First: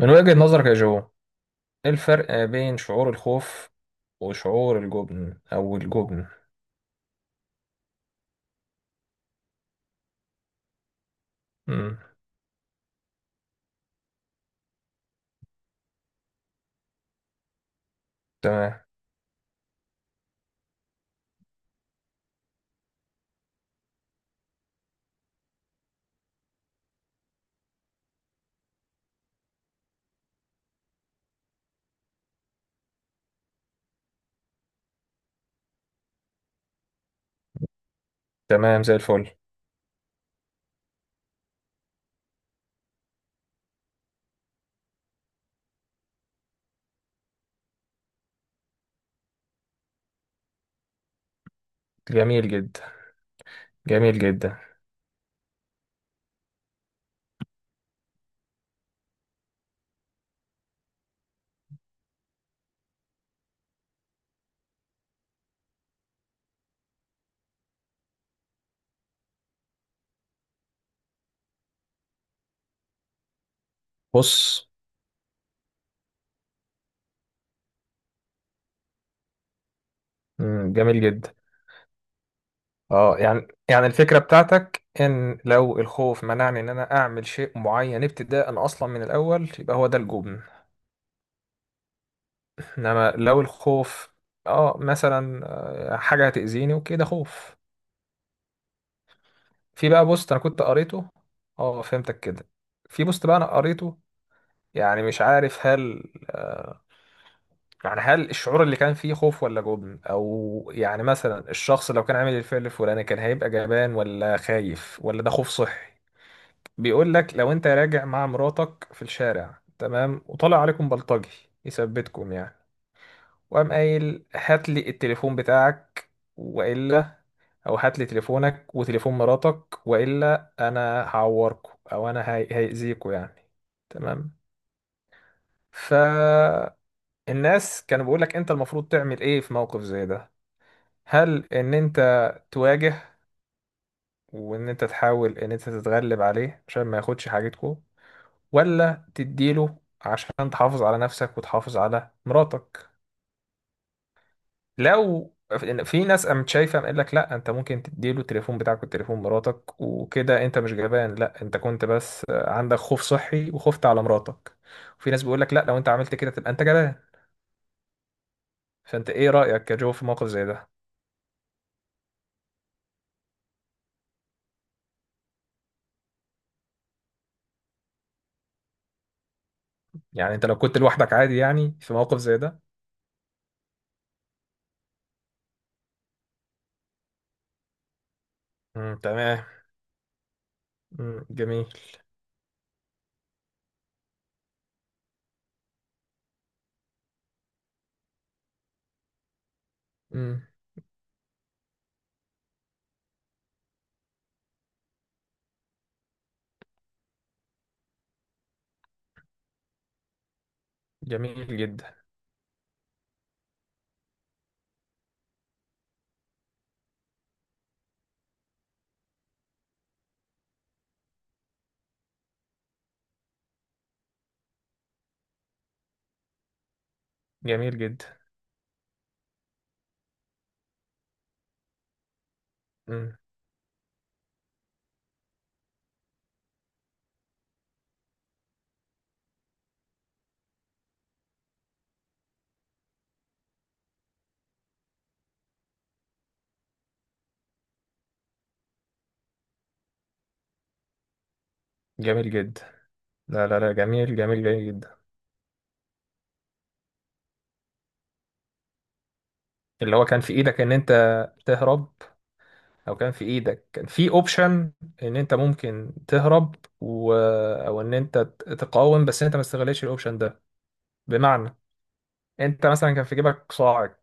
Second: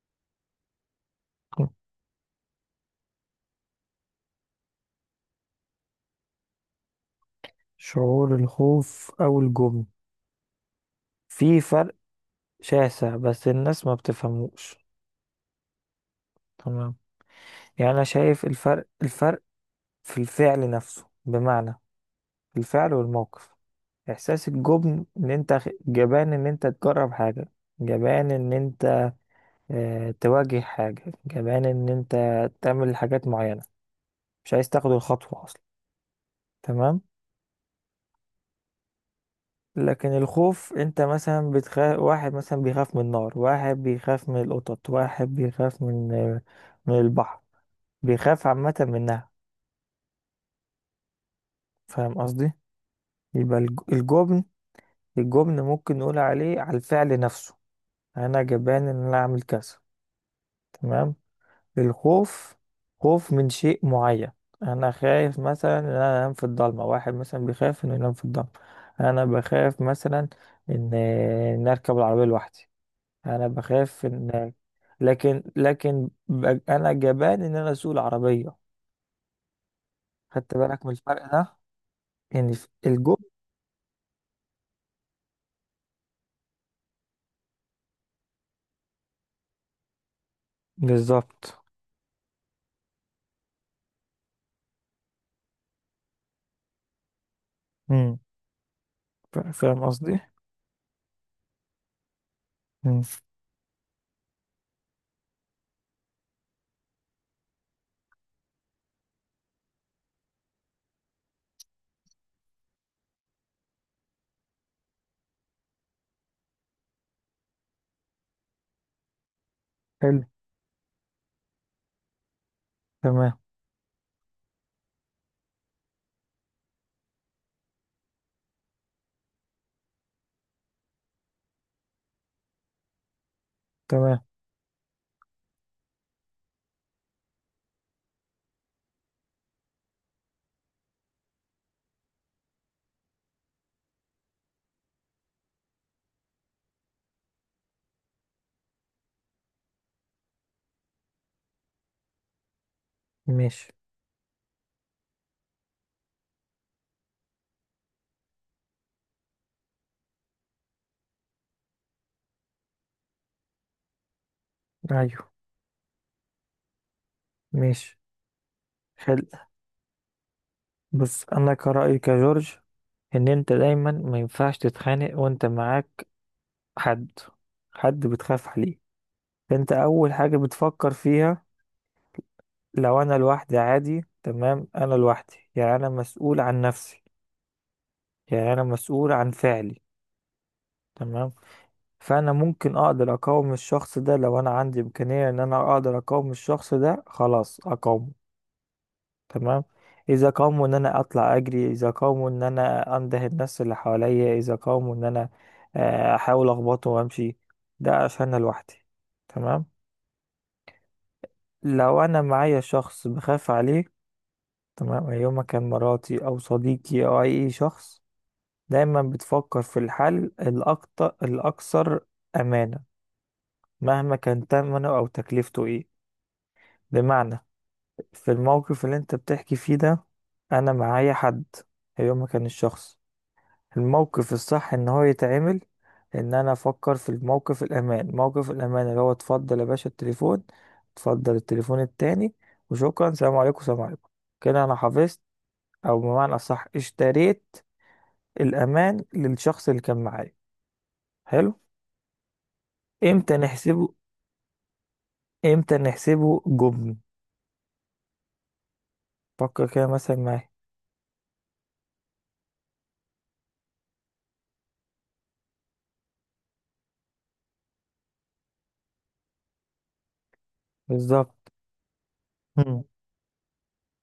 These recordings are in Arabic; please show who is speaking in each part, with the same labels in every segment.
Speaker 1: من وجهة نظرك يا جو، ايه الفرق بين شعور الخوف وشعور الجبن او الجبن؟
Speaker 2: شعور الخوف أو الجبن، في فرق
Speaker 1: مم.
Speaker 2: شاسع بس الناس ما بتفهموش. تمام. يعني أنا شايف
Speaker 1: تمام.
Speaker 2: الفرق في الفعل نفسه، بمعنى في الفعل والموقف. إحساس الجبن إن أنت جبان إن أنت تجرب حاجة، جبان إن أنت تواجه حاجة، جبان إن أنت تعمل حاجات معينة، مش عايز تاخد الخطوة أصلا. تمام.
Speaker 1: تمام زي الفل.
Speaker 2: لكن الخوف، انت مثلا بتخاف، واحد مثلا بيخاف من النار، واحد بيخاف من القطط، واحد بيخاف من البحر، بيخاف عامة منها. فاهم
Speaker 1: جميل
Speaker 2: قصدي؟
Speaker 1: جدا.
Speaker 2: يبقى
Speaker 1: جميل
Speaker 2: الجبن،
Speaker 1: جدا.
Speaker 2: الجبن ممكن نقول عليه على الفعل نفسه. انا جبان ان انا اعمل كذا. تمام. الخوف، خوف من شيء معين. انا خايف مثلا ان انا انام في الضلمة، واحد مثلا بيخاف انه ينام في الضلمة. انا بخاف مثلا ان ان اركب العربية لوحدي. انا بخاف ان
Speaker 1: بص.
Speaker 2: انا جبان ان انا اسوق العربيه. خدت
Speaker 1: مم.
Speaker 2: بالك من
Speaker 1: جميل
Speaker 2: الفرق
Speaker 1: جدا.
Speaker 2: ده؟ يعني الجو.
Speaker 1: اه، يعني الفكرة بتاعتك ان لو الخوف منعني ان انا اعمل شيء معين ابتداء اصلا من الاول يبقى هو ده الجبن.
Speaker 2: بالظبط.
Speaker 1: انما لو الخوف، اه مثلا حاجة هتأذيني وكده خوف.
Speaker 2: امم فاهم
Speaker 1: في بقى
Speaker 2: قصدي؟
Speaker 1: بوست انا كنت قريته. اه، فهمتك كده.
Speaker 2: امم
Speaker 1: في بوست بقى انا قريته، يعني مش عارف هل، يعني هل الشعور اللي كان فيه خوف ولا جبن، او يعني مثلا الشخص لو كان عامل الفعل الفلاني كان هيبقى جبان ولا خايف ولا ده خوف صحي؟ بيقول لك لو انت راجع مع مراتك في الشارع،
Speaker 2: حلو.
Speaker 1: تمام، وطلع عليكم بلطجي يثبتكم يعني،
Speaker 2: تمام.
Speaker 1: وقام قايل هات لي التليفون بتاعك، والا، او هات لي تليفونك وتليفون مراتك، والا انا هعوركم او انا هيأذيكوا يعني.
Speaker 2: تمام.
Speaker 1: تمام. ف الناس كانوا بيقولك انت المفروض تعمل ايه في موقف زي ده؟ هل ان انت تواجه وان انت تحاول ان انت تتغلب عليه عشان ما ياخدش حاجتكو، ولا تديله عشان تحافظ على نفسك وتحافظ على مراتك؟
Speaker 2: ماشي.
Speaker 1: لو، في ناس قامت شايفه قال لك لا انت ممكن تديله التليفون بتاعك والتليفون مراتك وكده انت مش جبان، لا انت كنت بس عندك خوف صحي وخفت على مراتك. وفي ناس
Speaker 2: ايوه.
Speaker 1: بيقول لك لا، لو انت عملت كده تبقى انت جبان.
Speaker 2: ماشي.
Speaker 1: فانت
Speaker 2: حلو.
Speaker 1: ايه رايك يا جو في موقف زي ده؟
Speaker 2: بس انا كرأيي كجورج، ان انت دايما ما ينفعش تتخانق وانت معاك حد، حد بتخاف عليه. انت اول
Speaker 1: يعني
Speaker 2: حاجة
Speaker 1: انت لو كنت
Speaker 2: بتفكر
Speaker 1: لوحدك عادي
Speaker 2: فيها،
Speaker 1: يعني في موقف زي ده؟
Speaker 2: لو انا لوحدي عادي. تمام. انا لوحدي، يعني انا مسؤول عن نفسي، يعني انا
Speaker 1: امم.
Speaker 2: مسؤول عن
Speaker 1: تمام.
Speaker 2: فعلي.
Speaker 1: امم.
Speaker 2: تمام.
Speaker 1: جميل.
Speaker 2: فانا ممكن اقدر اقاوم الشخص ده، لو انا عندي امكانية ان انا اقدر اقاوم الشخص ده خلاص اقاومه. تمام. اذا
Speaker 1: امم.
Speaker 2: قاوموا، ان انا اطلع اجري، اذا قاوموا ان انا انده الناس اللي حواليا، اذا قاوموا ان انا احاول اخبطه وامشي. ده عشان أنا لوحدي. تمام.
Speaker 1: جميل جدا.
Speaker 2: لو انا معايا شخص بخاف عليه، تمام، يوم كان مراتي او صديقي او اي شخص، دايما بتفكر في الحل الاكتر الاكثر امانة، مهما كان تمنه أو تكلفته إيه. بمعنى،
Speaker 1: جميل جدا.
Speaker 2: في الموقف اللي أنت بتحكي فيه ده، أنا معايا حد، هي ما كان الشخص،
Speaker 1: امم.
Speaker 2: الموقف الصح إن هو يتعمل، إن أنا أفكر في الموقف الأمان، موقف الأمان اللي هو: اتفضل يا باشا التليفون، اتفضل التليفون التاني، وشكرا، سلام عليكم سلام عليكم. كده أنا حفظت، أو بمعنى أصح اشتريت، الأمان للشخص اللي كان معايا. حلو.
Speaker 1: جميل جدا.
Speaker 2: إمتى
Speaker 1: لا، لا، لا.
Speaker 2: نحسبه؟
Speaker 1: جميل. جميل. جميل جدا.
Speaker 2: إمتى نحسبه جبن؟ فكر كده
Speaker 1: اللي هو
Speaker 2: مثلا
Speaker 1: كان في
Speaker 2: معايا.
Speaker 1: ايدك ان انت تهرب، او كان في ايدك كان في اوبشن ان انت ممكن تهرب، و... او ان انت تقاوم بس انت ما استغلتش الاوبشن ده.
Speaker 2: بالظبط.
Speaker 1: بمعنى، انت
Speaker 2: مم.
Speaker 1: مثلا كان في جيبك صاعد،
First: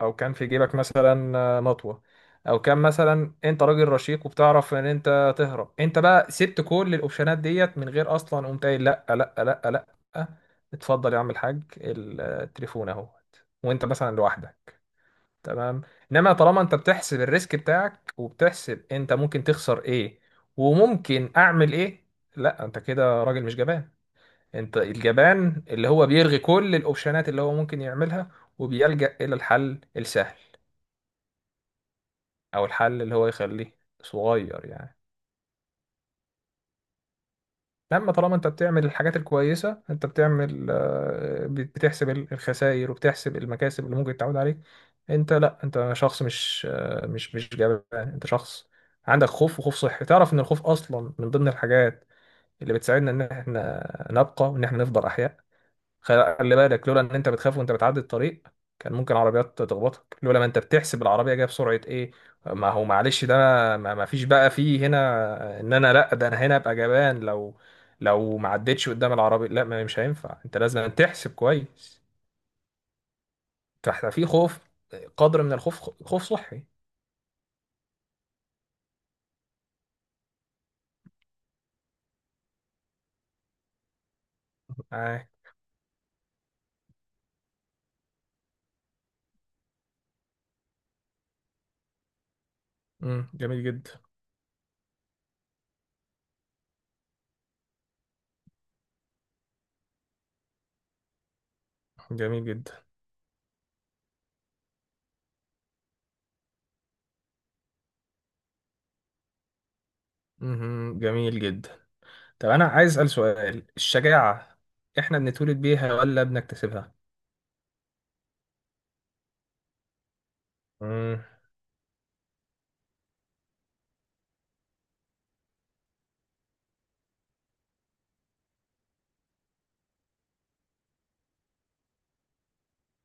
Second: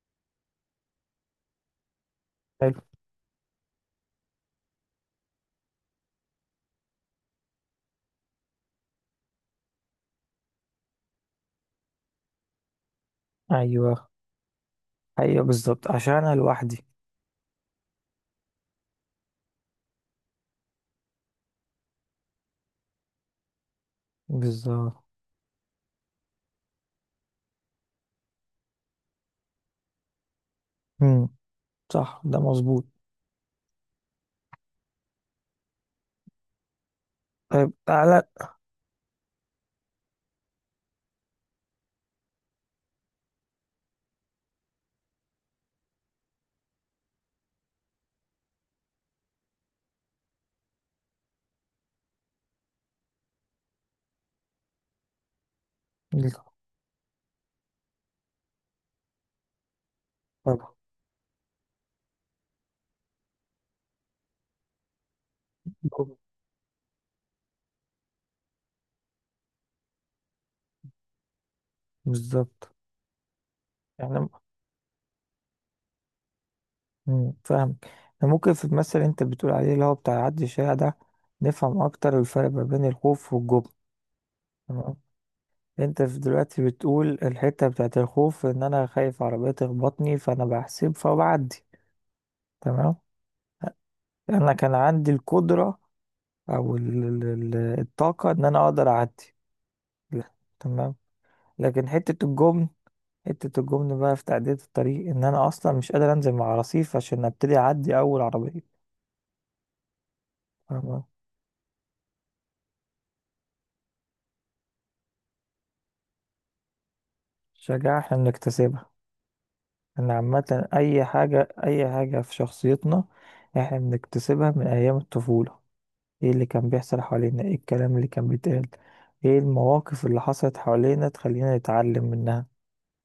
Speaker 1: او كان في جيبك مثلا مطوه، او كان
Speaker 2: حلو.
Speaker 1: مثلا انت راجل رشيق وبتعرف ان انت تهرب، انت بقى سبت كل الاوبشنات ديت من غير اصلا، قمت قايل لا، لا، لا، لا، اتفضل يا عم الحاج التليفون اهو. وانت
Speaker 2: ايوه.
Speaker 1: مثلا لوحدك.
Speaker 2: ايوه
Speaker 1: تمام.
Speaker 2: بالظبط عشان
Speaker 1: انما
Speaker 2: انا
Speaker 1: طالما انت
Speaker 2: لوحدي.
Speaker 1: بتحسب الريسك بتاعك وبتحسب انت ممكن تخسر ايه وممكن اعمل ايه، لا انت كده راجل مش جبان. انت
Speaker 2: بالظبط.
Speaker 1: الجبان اللي هو بيلغي كل الاوبشنات اللي هو ممكن يعملها، وبيلجأ الى الحل السهل،
Speaker 2: مم. صح، ده
Speaker 1: او
Speaker 2: مظبوط.
Speaker 1: الحل اللي هو يخليه صغير يعني.
Speaker 2: طيب
Speaker 1: لما
Speaker 2: تعالى.
Speaker 1: طالما انت بتعمل الحاجات الكويسة انت بتعمل بتحسب الخسائر وبتحسب المكاسب اللي ممكن تعود عليك. انت لا انت شخص مش مش جبان، انت شخص عندك خوف وخوف صحي. تعرف ان الخوف اصلا من ضمن الحاجات اللي بتساعدنا ان احنا نبقى وان احنا نفضل احياء. خلي بالك، لولا ان انت بتخاف وانت بتعدي الطريق كان ممكن عربيات تخبطك، لولا ما انت
Speaker 2: طبعا.
Speaker 1: بتحسب العربيه جايه بسرعه ايه. ما هو معلش ده. ما فيش بقى فيه هنا ان انا لا، ده انا هنا ابقى جبان، لو ما عدتش قدام العربيه. لا، ما مش هينفع، انت لازم تحسب كويس.
Speaker 2: بالظبط.
Speaker 1: فاحنا في
Speaker 2: يعني
Speaker 1: خوف، قدر من الخوف، خوف صحي.
Speaker 2: فاهمك. يعني ممكن في المثل اللي انت بتقول عليه، اللي هو بتاع عدي الشارع ده، نفهم اكتر الفرق ما بين الخوف والجبن. تمام.
Speaker 1: آه.
Speaker 2: انت في دلوقتي بتقول الحتة بتاعت الخوف، ان انا خايف عربية تخبطني، فانا بحسب فبعدي. تمام.
Speaker 1: مم. جميل جدا.
Speaker 2: انا كان عندي القدرة، او ال- ال- ال- الطاقة ان انا اقدر اعدي. لا. تمام. لكن حتة
Speaker 1: جميل
Speaker 2: الجبن،
Speaker 1: جدا.
Speaker 2: حتة الجبن بقى في تعدية الطريق، ان انا اصلا مش قادر انزل مع رصيف عشان ابتدي اعدي اول عربية.
Speaker 1: مهم.
Speaker 2: فاهمة؟
Speaker 1: جميل جدا. طب انا عايز اسال سؤال، الشجاعه احنا بنتولد بيها ولا بنكتسبها؟
Speaker 2: شجاعة احنا بنكتسبها. ان عامة اي
Speaker 1: مم.
Speaker 2: حاجة، اي حاجة في شخصيتنا، احنا بنكتسبها من ايام الطفولة. ايه اللي كان بيحصل حوالينا، ايه الكلام اللي كان بيتقال، ايه المواقف اللي حصلت حوالينا تخلينا نتعلم منها.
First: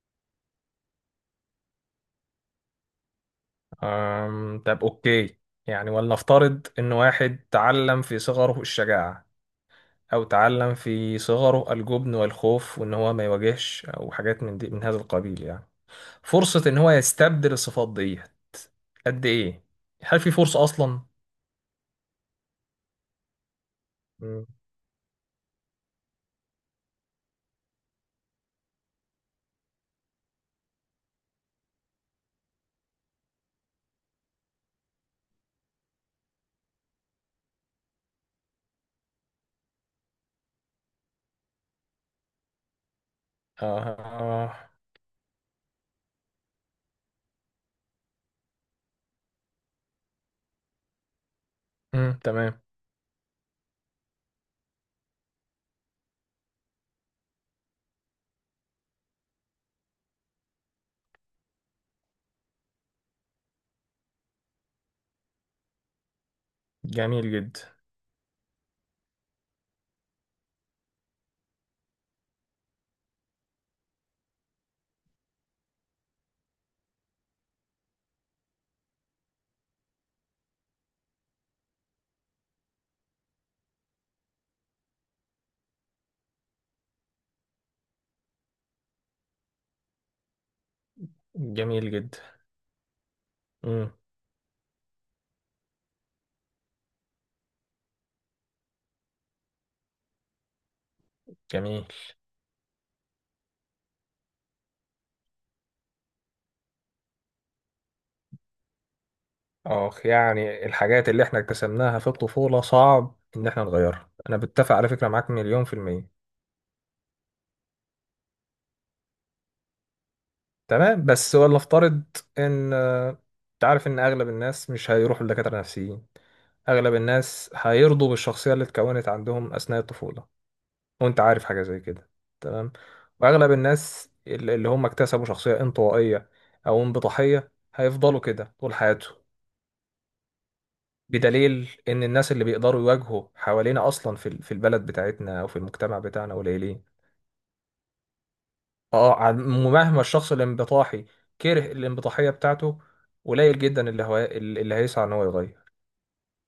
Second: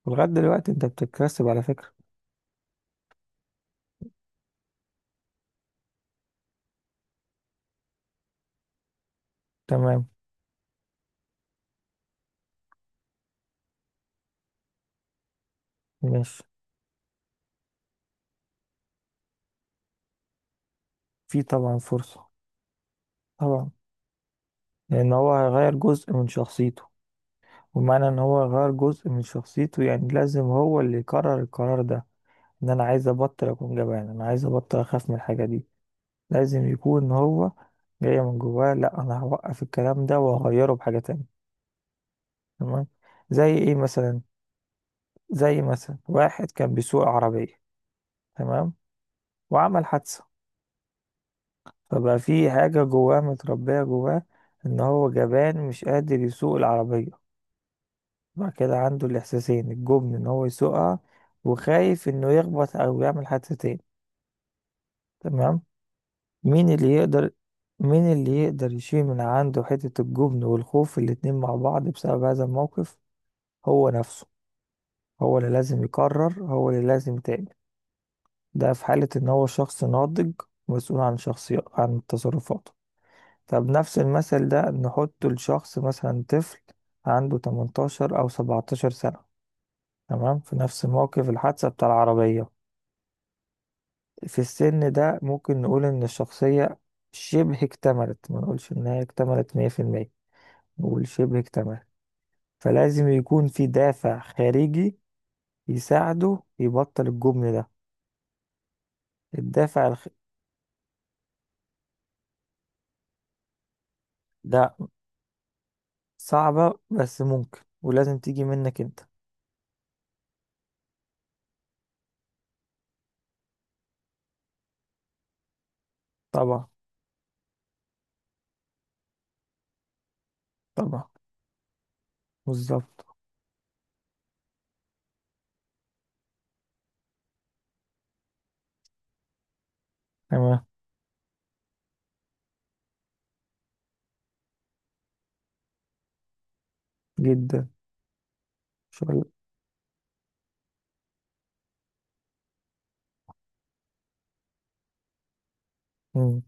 Speaker 2: ولغاية دلوقتي انت بتكتسب على فكرة.
Speaker 1: طب اوكي، يعني ولنفترض ان واحد تعلم في صغره الشجاعة،
Speaker 2: تمام.
Speaker 1: او تعلم في صغره الجبن والخوف وان هو ما يواجهش او حاجات من دي من هذا القبيل يعني،
Speaker 2: ماشي.
Speaker 1: فرصة ان هو يستبدل الصفات دي قد ايه؟ هل في فرصة اصلا؟
Speaker 2: في طبعا فرصة. طبعا.
Speaker 1: مم.
Speaker 2: لان هو هيغير جزء من شخصيته، ومعنى ان هو غير جزء من شخصيته يعني لازم هو اللي يقرر القرار ده. ان انا عايز ابطل اكون جبان، انا عايز ابطل اخاف من الحاجة دي، لازم يكون هو جاي من جواه، لا انا هوقف الكلام ده وهغيره بحاجة تانية. تمام. زي ايه
Speaker 1: آه.
Speaker 2: مثلا؟
Speaker 1: آه.
Speaker 2: زي مثلا واحد كان بيسوق عربية، تمام، وعمل حادثة، فبقى
Speaker 1: مم.
Speaker 2: في
Speaker 1: تمام.
Speaker 2: حاجة جواه، متربية جواه ان هو جبان مش قادر يسوق العربية. بعد كده عنده الإحساسين، الجبن إن هو يسوقها، وخايف إنه يخبط أو يعمل حادثتين. تمام. مين اللي يقدر،
Speaker 1: جميل جدا.
Speaker 2: مين اللي يقدر يشيل من عنده حتة الجبن والخوف الاتنين مع بعض بسبب هذا الموقف؟ هو نفسه، هو اللي لازم يقرر، هو اللي لازم يتعمل. ده في حالة إن هو شخص ناضج، مسؤول عن شخصية، عن تصرفاته. طب نفس المثل ده نحطه لشخص مثلا طفل، عنده 18 أو 17 سنة. تمام، في نفس موقف الحادثة بتاع
Speaker 1: جميل جدا.
Speaker 2: العربية.
Speaker 1: مم.
Speaker 2: في السن ده ممكن نقول إن الشخصية شبه اكتملت، ما نقولش إنها اكتملت مية في المية، نقول شبه
Speaker 1: جميل.
Speaker 2: اكتملت. فلازم يكون في دافع خارجي يساعده يبطل الجبن ده. الدافع
Speaker 1: اخ، يعني الحاجات اللي احنا اكتسبناها في الطفولة صعب ان احنا نغيرها، انا
Speaker 2: ده
Speaker 1: بتفق على فكرة معاك مليون في المية.
Speaker 2: صعبة بس ممكن، ولازم تيجي منك أنت.
Speaker 1: تمام، بس ولا افترض ان انت عارف ان اغلب الناس مش هيروحوا لدكاتره نفسيين.
Speaker 2: طبعا.
Speaker 1: اغلب الناس هيرضوا بالشخصيه اللي اتكونت عندهم اثناء الطفوله،
Speaker 2: طبعا.
Speaker 1: وانت عارف حاجه زي كده. تمام.
Speaker 2: بالظبط.
Speaker 1: واغلب الناس اللي هم اكتسبوا شخصيه انطوائيه او انبطاحيه هيفضلوا كده طول حياتهم.
Speaker 2: تمام.
Speaker 1: بدليل ان الناس اللي بيقدروا يواجهوا حوالينا اصلا في في البلد بتاعتنا او في المجتمع بتاعنا قليلين.
Speaker 2: جدا.
Speaker 1: اه،
Speaker 2: شغل.
Speaker 1: مهما الشخص الانبطاحي كره الانبطاحية بتاعته، قليل جدا اللي هيسعى ان هو يغير.
Speaker 2: مم.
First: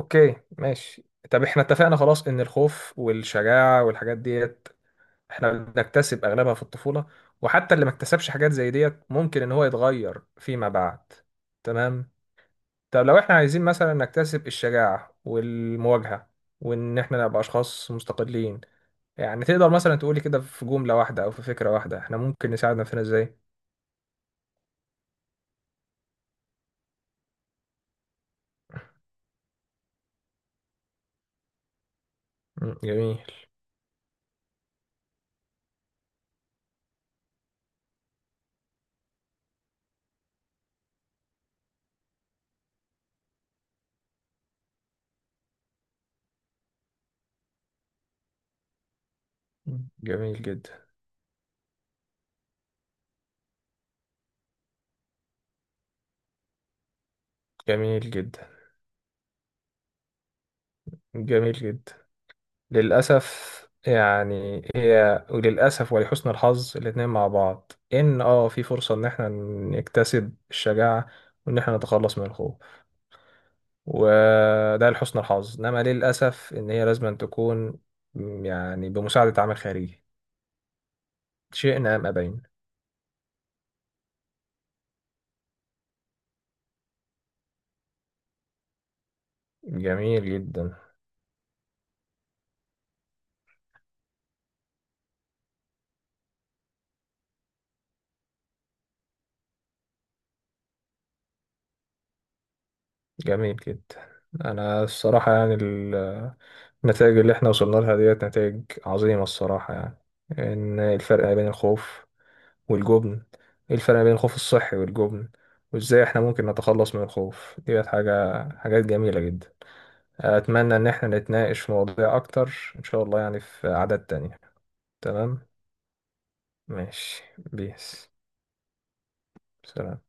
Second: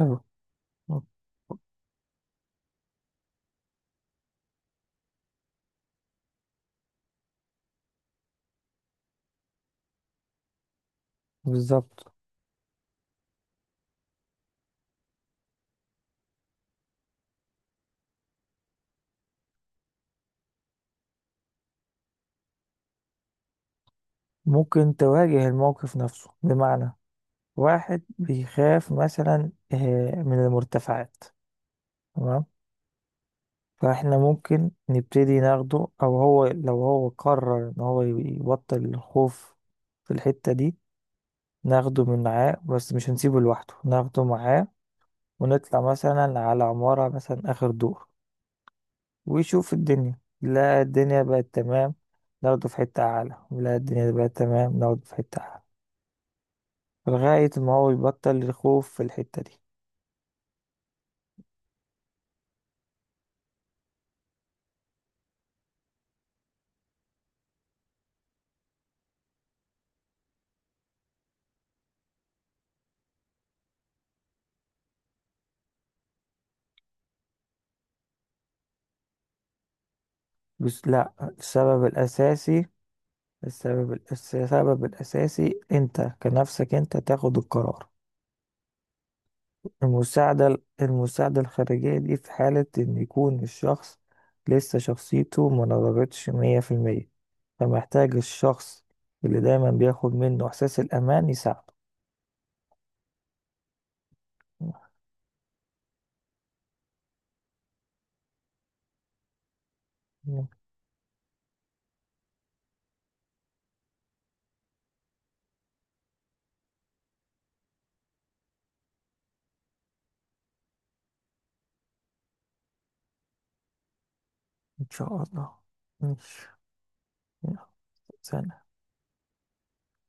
Speaker 2: أيوة.
Speaker 1: ماشي. طب احنا اتفقنا خلاص ان الخوف والشجاعة والحاجات ديت احنا بنكتسب اغلبها في الطفولة، وحتى اللي ما اكتسبش حاجات زي ديت ممكن ان هو يتغير فيما بعد.
Speaker 2: بالظبط.
Speaker 1: تمام. طب لو احنا عايزين مثلا نكتسب الشجاعة والمواجهة وان احنا نبقى اشخاص مستقلين، يعني تقدر مثلا تقولي كده في جملة واحدة او في فكرة واحدة احنا ممكن نساعد نفسنا ازاي؟
Speaker 2: ممكن تواجه الموقف نفسه، بمعنى واحد بيخاف مثلا من المرتفعات. تمام.
Speaker 1: مم، جميل.
Speaker 2: فاحنا ممكن نبتدي ناخده، او هو لو هو قرر ان هو يبطل الخوف في الحتة دي، ناخده من معاه، بس مش هنسيبه لوحده، ناخده معاه، ونطلع مثلا على عمارة مثلا اخر دور، ويشوف
Speaker 1: مم،
Speaker 2: الدنيا،
Speaker 1: جميل
Speaker 2: لا
Speaker 1: جدا.
Speaker 2: الدنيا بقت تمام، ناخده في حتة اعلى، لا الدنيا بقت تمام، ناخده في حتة اعلى، لغاية ما هو
Speaker 1: جميل
Speaker 2: يبطل
Speaker 1: جدا.
Speaker 2: الخوف في الحتة دي.
Speaker 1: جميل جدا. للأسف. يعني هي وللأسف ولحسن الحظ الاتنين مع بعض، إن في فرصة إن إحنا نكتسب الشجاعة وإن إحنا نتخلص من الخوف، وده لحسن الحظ، إنما للأسف إن هي لازم تكون، يعني بمساعدة عامل خارجي،
Speaker 2: بس لا، السبب
Speaker 1: شئنا أم أبينا.
Speaker 2: الاساسي، السبب الأساسي أنت كنفسك أنت تاخد القرار.
Speaker 1: جميل
Speaker 2: المساعدة
Speaker 1: جدا.
Speaker 2: المساعدة الخارجية دي في حالة إن يكون الشخص لسه شخصيته ما نضجتش مية في المية، فمحتاج الشخص اللي دايما بياخد منه إحساس الأمان يساعده.
Speaker 1: جميل جدا. انا الصراحه يعني النتائج اللي احنا وصلنا لها ديت نتائج عظيمه الصراحه يعني.
Speaker 2: مم.
Speaker 1: ان الفرق ما بين الخوف والجبن، إيه الفرق ما بين الخوف الصحي والجبن، وازاي احنا ممكن نتخلص من الخوف ديت، حاجات جميله جدا. اتمنى ان احنا نتناقش في مواضيع اكتر ان شاء الله، يعني في عادات تانية.
Speaker 2: إن شاء
Speaker 1: تمام.
Speaker 2: الله. ماشي.
Speaker 1: ماشي.
Speaker 2: يلا،
Speaker 1: بيس.
Speaker 2: سلام.
Speaker 1: سلام.